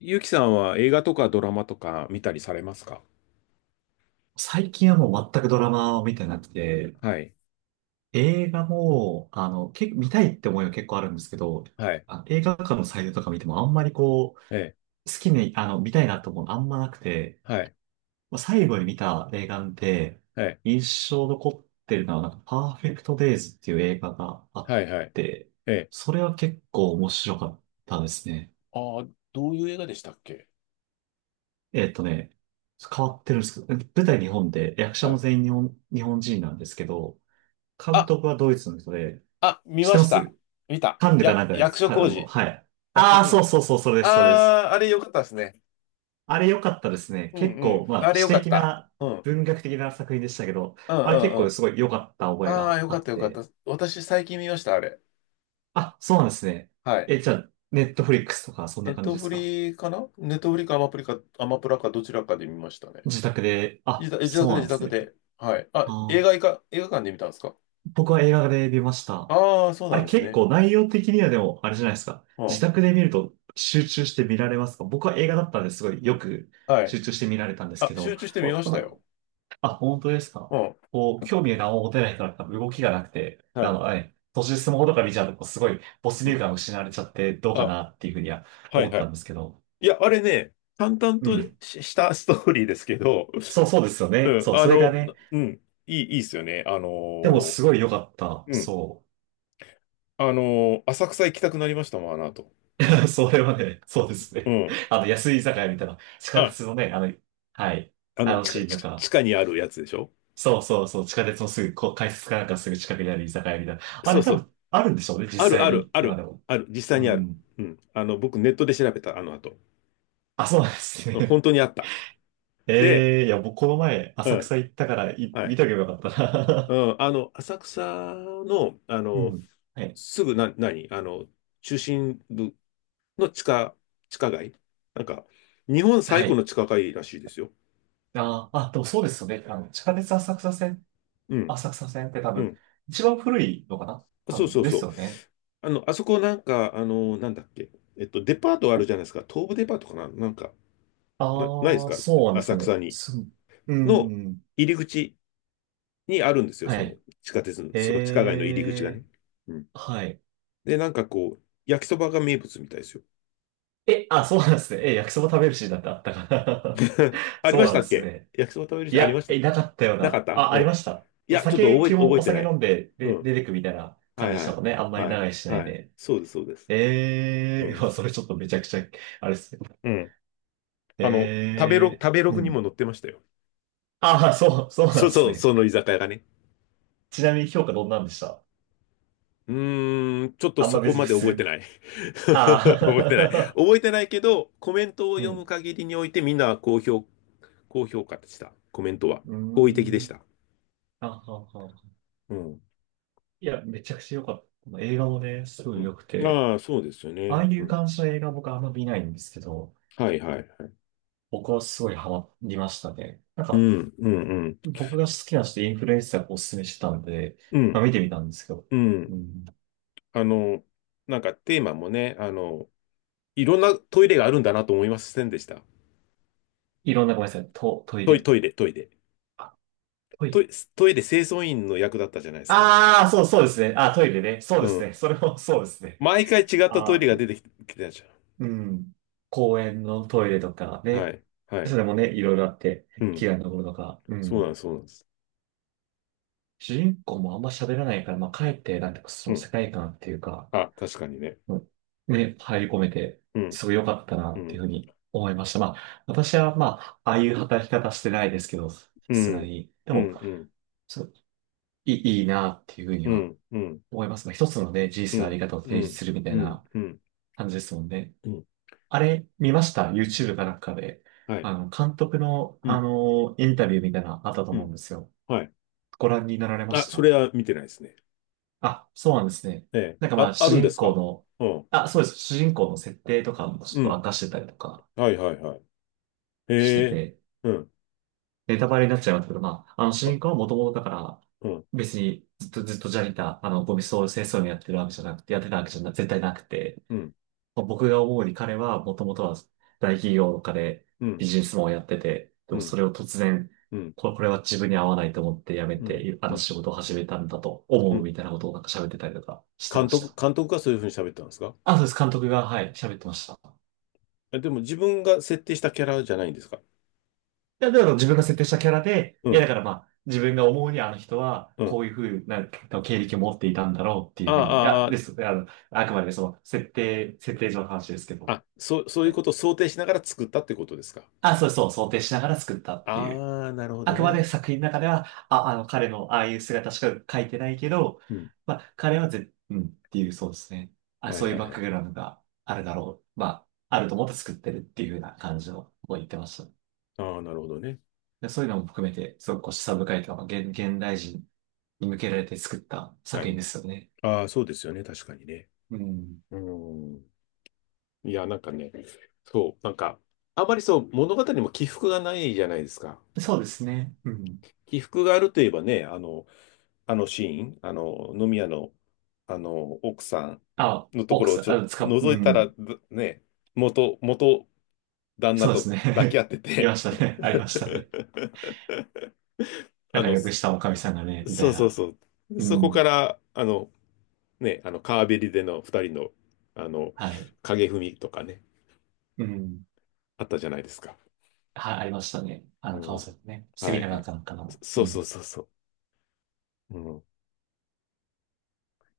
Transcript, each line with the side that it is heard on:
left: ゆうきさんは映画とかドラマとか見たりされますか？
right: 最近はもう全くドラマを見てなくて、
left: はい。
right: 映画も、見たいって思いは結構あるんですけど、
left: はい。
right: あ、映画館のサイトとか見てもあんまりこう、
left: ええ。
right: 好きに、見たいなと思うのあんまなくて、
left: はい。
right: まあ最後に見た映画で、
left: はい。
right: 印象残ってるのは、なんか、パーフェクトデイズっていう映画があ
left: は
right: っ
left: い。はい。
right: て、
left: ええ。
right: それは結構面白かったですね。
left: ああ、どういう映画でしたっけ？
right: えっとね、変わってるんですけど、舞台日本で、役者
left: は
right: も
left: い。
right: 全員日本人なんですけど、監
left: あ、
right: 督はドイツの人で、
left: あ、見
right: 知って
left: ま
right: ま
left: した。
right: す？
left: 見た。
right: カンヌか
left: や、
right: なんかで
left: 役
right: す。
left: 所広司。
right: はい。
left: 役所
right: ああ、
left: 広
right: そう
left: 司。
right: そうそう、それです、それです。
left: ああ、あれよかったですね。
right: あれ良かったですね。
left: うん
right: 結
left: うん。
right: 構、ま
left: あ
right: あ、
left: れ
right: 詩
left: よかっ
right: 的
left: た。
right: な、
left: うん。
right: 文学的な作品でしたけど、
left: うんう
right: あれ結
left: んう
right: 構
left: ん。
right: すごい良かった覚え
left: ああ、
right: が
left: よ
right: あ
left: かっ
right: っ
left: たよかった。
right: て。
left: 私最近見ました、あれ。
right: あ、そうなんですね。
left: はい。
right: え、じゃあ、ネットフリックスとか、そん
left: ネ
right: な
left: ッ
right: 感
left: ト
right: じで
left: フ
right: すか？
left: リかな、ネットフリかアマプリか、アマプラかどちらかで見ましたね。
right: 自宅で、
left: 自
right: あ、
left: 宅、自宅
right: そう
left: で、
right: なん
left: 自
right: です
left: 宅
right: ね。
left: で。はい。あ、
right: あー
left: 映画館で見たんですか？
right: 僕は映画で見ました。
left: ああー、そう
right: あ
left: なん
right: れ
left: です
right: 結
left: ね。
right: 構内容的にはでも、あれじゃないですか。
left: う
right: 自
left: ん。
right: 宅で見ると集中して見られますか？僕は映画だったんですごいよく
left: はい。
right: 集中して見られたんです
left: あ、
right: け
left: 集
right: ど、
left: 中して見
right: こ
left: ま
right: う
left: した
right: ま
left: よ。
right: あ、本当です
left: う
right: か？
left: ん。
right: こう、興味が何も持てない人だったら動きがなくて、
left: はい。
right: ええ途中でスマホとか見ちゃうと、こうすごい没
left: う
right: 入
left: ん。
right: 感を失われちゃってどうか
left: あ、
right: なっていうふうには
left: はい
right: 思っ
left: は
right: た
left: い。
right: んですけど。
left: いや、あれね、淡々
right: う
left: と
right: ん。
left: し、したストーリーですけど、
right: そうそうですよ
left: う
right: ね。
left: ん、
right: そう、それがね、
left: いいっすよね。
right: でもすごい良かった。
left: うん、
right: そう。
left: あの浅草行きたくなりましたもん、あの後。
right: それはね、そうです
left: う
right: ね。
left: ん。
right: あの、安い居酒屋みたいな、地下
left: あ、
right: 鉄のね、はい、あのシーンと
left: 地
right: か、
left: 下にあるやつでしょ？
right: そうそうそう、地下鉄のすぐ、こう、改札かなんかすぐ近くにある居酒屋みたいな。あ
left: そう
right: れ多
left: そう。
right: 分、あるんでしょうね、実
left: ある、
right: 際
left: ある、
right: に、
left: あ
right: 今で
left: る、
right: も。
left: ある。実際
right: う
left: にある。
right: ん。
left: うん。あの、僕ネットで調べた、あの後。
right: あ、そうなんです
left: うん、
right: ね。
left: 本当にあった。で、
right: ええいや、僕この前、
left: う
right: 浅
left: ん、
right: 草行ったから、
left: は
right: 見
left: い。
right: とけばよかった
left: う
right: な。
left: ん、あの、浅草の、あ
right: う
left: の、
right: ん。はい。
left: すぐな、何あの、中心部の地下街なんか、日本最
right: は
left: 古
right: い。
left: の地下街らしいですよ。
right: あー、あ、でもそうですよね。あの、地下鉄浅草線、
left: うん、
right: 浅草線って多
left: う
right: 分、
left: ん。
right: 一番古いのかな多
left: そう
right: 分、
left: そう
right: で
left: そ
right: す
left: う。
right: よね。
left: あの、あそこなんか、あの、なんだっけ。デパートあるじゃないですか。東武デパートかななんか、ないです
right: ああ、
left: か、
right: そうなんですか
left: 浅
right: ね。
left: 草に。
right: う
left: の
right: ん。
left: 入り口にあるんですよ。そ
right: は
left: の
right: い。
left: 地下鉄の、その地下街の
right: え
left: 入り口が
right: え、
left: ね。うん。
right: はい。
left: で、なんかこう、焼きそばが名物みたいですよ。
right: え、あ、そうなんですね。え、焼きそば食べるシーンなんてあったかな？
left: あり
right: そ
left: ま
right: う
left: し
right: な
left: た
right: んで
left: っ
right: す
left: け
right: ね。
left: 焼きそば食べる
right: い
left: し、ありま
right: や、
left: した？
right: なかったよう
left: なかっ
right: な。
left: た、
right: あ、
left: う
right: ありま
left: ん。
right: した。
left: いや、ちょっと覚え、
right: 基本
left: 覚
right: お
left: えて
right: 酒
left: な
right: 飲
left: い。
right: んで、
left: う
right: で、
left: ん。
right: 出てくみたいな感
left: は
right: じ
left: い
right: でし
left: は
right: た
left: い。
right: もんね。あんまり
left: はい。
right: 長いしない
left: はい。
right: で。
left: そうです、そうです。う
right: ええ、
left: ん。
right: まあ、それちょっとめちゃくちゃ、あれですね。
left: うん。あの、
right: ええ、
left: 食べロ
right: う
left: グにも
right: ん。
left: 載ってましたよ。
right: ああ、そう、そうなん
left: そ
right: で
left: う
right: す
left: そう、
right: ね。
left: その居酒屋がね。
right: ちなみに評価どんなんでした？
left: うーん、ちょっと
right: あん
left: そ
right: ま
left: こ
right: 別に
left: ま
right: 普
left: で覚えて
right: 通。
left: ない。覚えてない。
right: ああ、
left: 覚えてないけど、コメント を
right: う
left: 読む
right: ん。
left: 限りにおいてみんなは高評価でした。コメントは。
right: うー
left: 好意的でし
right: ん。
left: た。
right: あはは。
left: うん。
right: いや、めちゃくちゃ良かった。この映画もね、すご
left: う
right: い
left: ん。
right: 良くて、
left: ああ、そうですよ
right: ああ
left: ね。
right: い
left: う
right: う
left: ん。
right: 感じの映画僕あんま見ないんですけど、
left: はいはいはい。
right: 僕はすごいハマりましたね。なん
left: う
right: か、
left: ん、うん、うん。
right: 僕が好きな人、インフルエンサーがおすすめしてたんで、
left: う
right: まあ、
left: ん、
right: 見てみたんですけど、
left: う
right: う
left: ん。
right: ん。
left: あの、なんかテーマもね、あの、いろんなトイレがあるんだなと思いませんでした？
right: いろんな、ごめんなさい、トイレ？
left: トイレ。
right: あ、トイ
left: ト
right: レ？
left: イ、トイレ清掃員の役だったじゃないですか。
right: ああー、そう、そうですね。あ、トイレね。そう
left: う
right: です
left: ん。
right: ね。それもそうですね。
left: 毎回違ったトイ
right: あ
left: レ
right: あ、
left: が出てききてたじ
right: うん。公園のトイレとか
left: ゃん。は
right: ね、
left: い、は
right: そ
left: い。
right: れもね、いろいろあって、
left: うん。
right: 嫌いなところとか、う
left: そうなんで
right: ん。
left: す、そうなんです。
right: 主人公もあんま喋らないから、まあ、かえって、なんていうか、そ
left: う
right: の
left: ん。
right: 世界観っていうか、
left: あ、確かにね。
right: うんね、入り込めて、
left: うん、
right: すごい良かったな、
left: う
right: っていう
left: ん、
right: ふうに思いました。まあ、私は、まあ、ああいう働き方してないですけど、さ
left: う
right: す
left: ん、
right: がに。で
left: う
right: も、
left: ん、うん、
right: そういいな、っていうふうに
left: う
right: は
left: ん、うん、
right: 思います。まあ、一つのね、人
left: う
right: 生のあ
left: ん、
right: り方を
left: う
right: 提示
left: ん、
right: するみた
left: う
right: い
left: ん、
right: な
left: うん、
right: 感じですもんね。
left: うん、
right: あれ、見ました ?YouTube かなんかで。
left: はい。
right: 監督の、
left: う
right: あ
left: ん、
right: の、インタビューみたいなのあったと
left: う
right: 思うん
left: ん、
right: ですよ。
left: はい。
right: ご覧になられま
left: あ、
right: し
left: それ
right: た？
left: は見てないですね。
right: あ、そうなんですね。
left: ええ。
right: なんかま
left: あ、
right: あ、
left: あ
right: 主
left: るんで
right: 人
left: す
right: 公
left: か？
right: の、
left: うん。
right: あ、そうです。主人公の設定とかもちょっ
left: う
right: と
left: ん。
right: 明かしてたりとか
left: はいはいはい。
right: して
left: へえ。
right: て、
left: うん。
right: ネタバレになっちゃいますけど、まあ、あの主
left: あ、
right: 人公はもともとだから、
left: うん。
right: 別にずっとジャニター、あの、ゴミ掃除清掃にやってるわけじゃなくて、やってたわけじゃな、絶対なくて、
left: うん。
right: まあ僕が思うに彼はもともとは大企業とかで
left: う
right: ビ
left: ん。
right: ジネスマンをやってて、で
left: う
right: も
left: ん。
right: それを突然、
left: うん。
right: これは自分に合わないと思って辞め
left: うん。
right: て、あ
left: う
right: の
left: ん。
right: 仕事を始めたんだと
left: う
right: 思う
left: ん。
right: みたいなことをなんか喋ってたりとかしてました。
left: 監督がそういうふうに喋ったんですか？
right: あ、そうです。監督が、はい、喋ってました。い
left: え、でも自分が設定したキャラじゃないんですか？
right: やだから自分が設定したキャラで、
left: う
right: いや、だ
left: ん。
right: からまあ、自分が思うにあの人は、
left: う
right: こ
left: ん。
right: ういうふうな経歴を持っていたんだろうってい
left: あ
right: うふうに、い
left: あ、
right: や、です。あの、あくまでねその、設定上の話ですけど。
left: そう
right: い
left: いう
right: や
left: ことを想定しながら作ったってことですか？
right: あ、そうそう、想定しながら作ったっていう。
left: ああ、なるほ
right: あ
left: ど
right: くまで
left: ね。
right: 作品の中では、彼のああいう姿しか描いてないけど、
left: うん。
right: まあ、彼はうんっていう、そうですね。あ、
left: は
right: そ
left: い
right: ういう
left: はい
right: バッ
left: は
right: ク
left: い。
right: グラウンドがあるだろう。まあ、あると思って作ってるっていうような感じのことを言ってました。
left: ああ、なるほどね。
right: でそういうのも含めて、すごくこう示唆深いというか、現代人に向けられて作った
left: は
right: 作
left: い。
right: 品ですよね。
left: ああ、そうですよね。確かにね。
right: うん。
left: うん。いや、なんかね、そう、なんか、あまりそう、物語にも起伏がないじゃないですか。
right: そうですね。うん。
left: 起伏があるといえばね、あの、あのシーン、あの、飲み屋の、あの、奥さん
right: あ、
left: のと
right: オー
left: こ
right: ク
left: ろを
right: ス、
left: ちょっ
right: あ、
left: と
right: つか、う
left: 覗いたら、
right: ん。
left: ぶね、元旦那
right: そうです
left: と抱き合
right: ね。
left: って
right: いま
left: て。
right: したね。ありましたね。な
left: あ
right: んか
left: の、
right: よく
left: そ、
right: したおかみさんがね、みた
left: そ
right: い
left: うそう
right: な。
left: そう。
right: う
left: そこか
right: ん。
left: ら、あの、ね、あの、川べりでの二人の、あの、
right: はい。
left: 影踏みとかね、
right: うん。
left: あったじゃないですか。
right: はい、ありましたね。あ
left: う
right: の、川
left: ん。
right: 崎ね。セ
left: は
right: ミ
left: い
right: ナーだ
left: は
right: っ
left: い。
right: たのかな。う
left: そ、そう
right: ん。
left: そうそうそう。うん。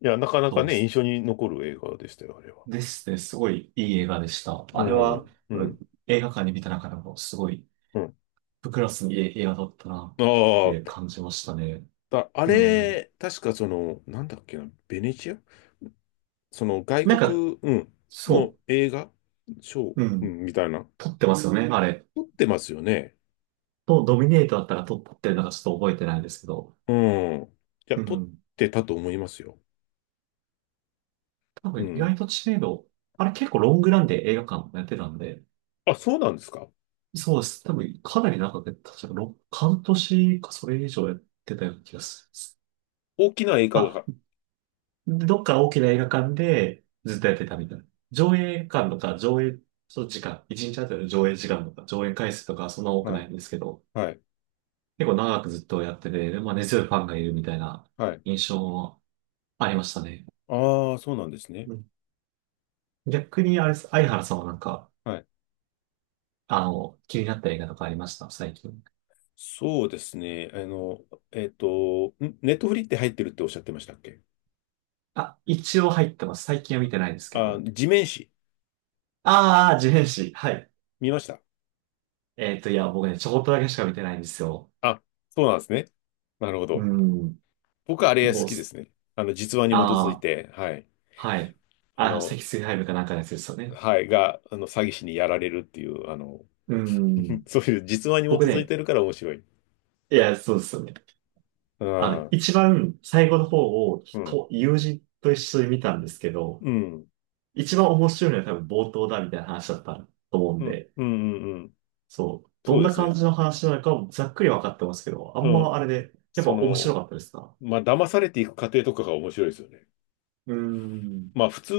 left: いや、なかなか
right: そうで
left: ね、印
right: す。
left: 象に残る映画でしたよ、あれは。
right: ですね。すごいいい映画でした。
left: う
right: あれは、
left: ん。う
right: 多分
left: ん。
right: 映画館に見た中でも、すごい、
left: うん。
right: ブクラスにいい映画だったな
left: あ
right: って
left: あ、
right: 感じましたね。
left: だ、あ
right: うん。
left: れ、確かその、なんだっけな、ベネチア、その外
right: なんか、
left: 国、うん、の
right: そ
left: 映画賞、
right: う。う
left: う
right: ん。
left: ん、みたいな。
right: 撮ってますよね、あれ。
left: 撮ってますよね。
right: ドミネートだったら撮ってるのかちょっと覚えてないですけど。
left: うん。いや、
right: う
left: 撮っ
right: ん。
left: てたと思いますよ。
right: 多
left: う
right: 分意外
left: ん。
right: と知名度、あれ結構ロングランで映画館やってたんで、
left: あ、そうなんですか？
right: そうです。多分かなり長く、確か半年かそれ以上やってたような気がする。
left: 大きな映画
right: ま
left: が。
right: あ、どっか大きな映画館でずっとやってたみたいな。上映館とかその時間、1日あたりの上映時間とか上映回数とかそんな多く
left: は
right: な
left: い。
right: いんですけど、
left: はい。
right: 結構長くずっとやってて、でまあ、根強いファンがいるみたいな
left: はい。
right: 印象もありましたね。
left: ああ、そうなんですね。
right: うん。逆にあれです、相原さんはなんか、
left: はい。
right: 気になった映画とかありました最近？
left: そうですね。あの、えっと、んネットフリって入ってるっておっしゃってましたっけ？
right: あ、一応入ってます。最近は見てないですけ
left: あ、
right: ど。
left: 地面師、
right: ああ、自変誌。はい。
left: 見ました？
right: いや、僕ね、ちょこっとだけしか見てないんですよ。
left: あ、そうなんですね。なるほ
right: う
left: ど。
right: ん。
left: 僕はあれ好
right: ボ
left: きで
right: ス。
left: すね。あの、実話に基
right: あ
left: づい
right: あ、
left: て、はい。
right: はい。
left: あ
right: あの、
left: の、
right: 積水ハイブかなんかのやつですよね。
left: はい、が、あの、詐欺師にやられるっていう、あの、
right: う ん。
left: そういう実話に基
right: 僕
left: づい
right: ね、
left: てるから面白い。
right: いや、そうですよね。
left: う
right: あ
left: ん、う
right: の、
left: ん、
right: 一番最後の方を
left: うん、
right: と友人と一緒に見たんですけど、
left: うん、
right: 一番面白いのは多分冒頭だみたいな話だったと思うん
left: うん、
right: で、
left: うん。うん、
right: そう、ど
left: そう
right: ん
left: で
right: な
left: す
right: 感
left: ね。
right: じの話なのかもざっくり分かってますけど、あ
left: う
right: ん
left: ん。
right: まあれで、やっぱ
left: そ
right: 面
left: の、
right: 白かったですか？
left: まあ、騙されていく過程とかが面白いですよね。
right: うーん。
left: まあ普通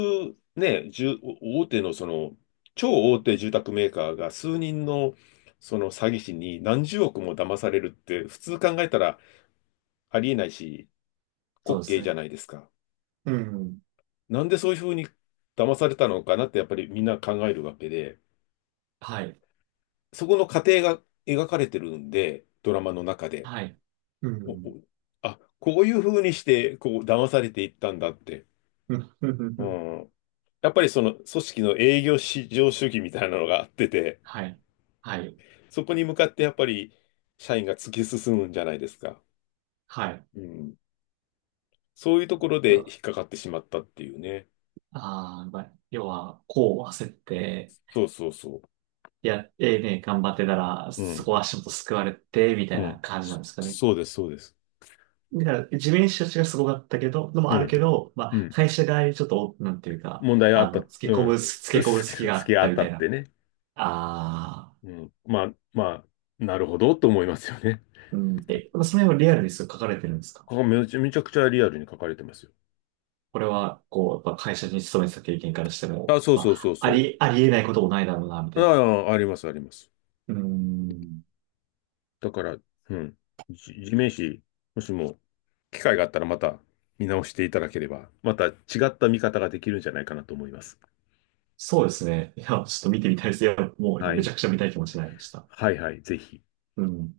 left: ね、住大手のその、超大手住宅メーカーが数人のその詐欺師に何十億も騙されるって普通考えたらありえないし、
right: そ
left: 滑
right: うです
left: 稽じゃ
right: ね。
left: ないですか。
right: うん。
left: なんでそういうふうに騙されたのかなってやっぱりみんな考えるわけで、
right: はい。
left: そこの過程が描かれてるんで、ドラマの中で。
right: はい。う
left: おお、
right: ん。
left: あ、こういうふうにしてこう騙されていったんだって。
right: うん。うん。
left: う
right: うん。
left: ん。やっぱりその組織の営業至上主義みたいなのがあってて、
right: はい。はい。
left: そこに向かってやっぱり社員が突き進むんじゃないですか。
right: はい。
left: うん。そういうところで引っかかってしまったっていうね。
right: ああ、まあ、要は、こう焦って、
left: そうそうそ
right: いや、ええね、頑張ってたら、
left: う。
right: そ
left: う
right: こは
left: ん。
right: 足元救われて、みた
left: う
right: いな
left: ん。
right: 感じな
left: そ、
right: んですかね。
left: そうです、そうです。
right: だから、地面師たちがすごかったけど、のも
left: う
right: ある
left: ん。
right: けど、ま
left: う
right: あ、
left: ん。
right: 会社側にちょっと、なんていうか、
left: 問題があった。
right: つけ
left: う
right: 込
left: ん。
right: む、つけ
left: 好
right: 込む
left: き、
right: 隙 があ
left: 好き
right: っ
left: があ
right: た
left: っ
right: み
left: た
right: た
left: っ
right: いな。
left: てね。
right: ああ、
left: うん。まあ、まあ、なるほどと思いますよね。
right: うん。え、その辺はリアルにそう書かれてるんですか？
left: ここめちゃめちゃくちゃリアルに書かれてますよ。
right: これは、こう、やっぱ会社に勤めてた経験からしても、
left: あ、そう
right: ま
left: そうそ
right: あ、
left: う
right: あ
left: そ
right: り、ありえないこともないだろうな、み
left: う。
right: たいな。
left: ああ、あります、あります。
right: うーん。
left: だから、うん、地面師、もしも機会があったらまた見直していただければ、また違った見方ができるんじゃないかなと思います。
right: そうですね。いや、ちょっと見てみたいです。いや、もう
left: は
right: め
left: い。
right: ちゃくちゃ見たい気持ちになりました。
left: はいはい、ぜひ。
right: うん。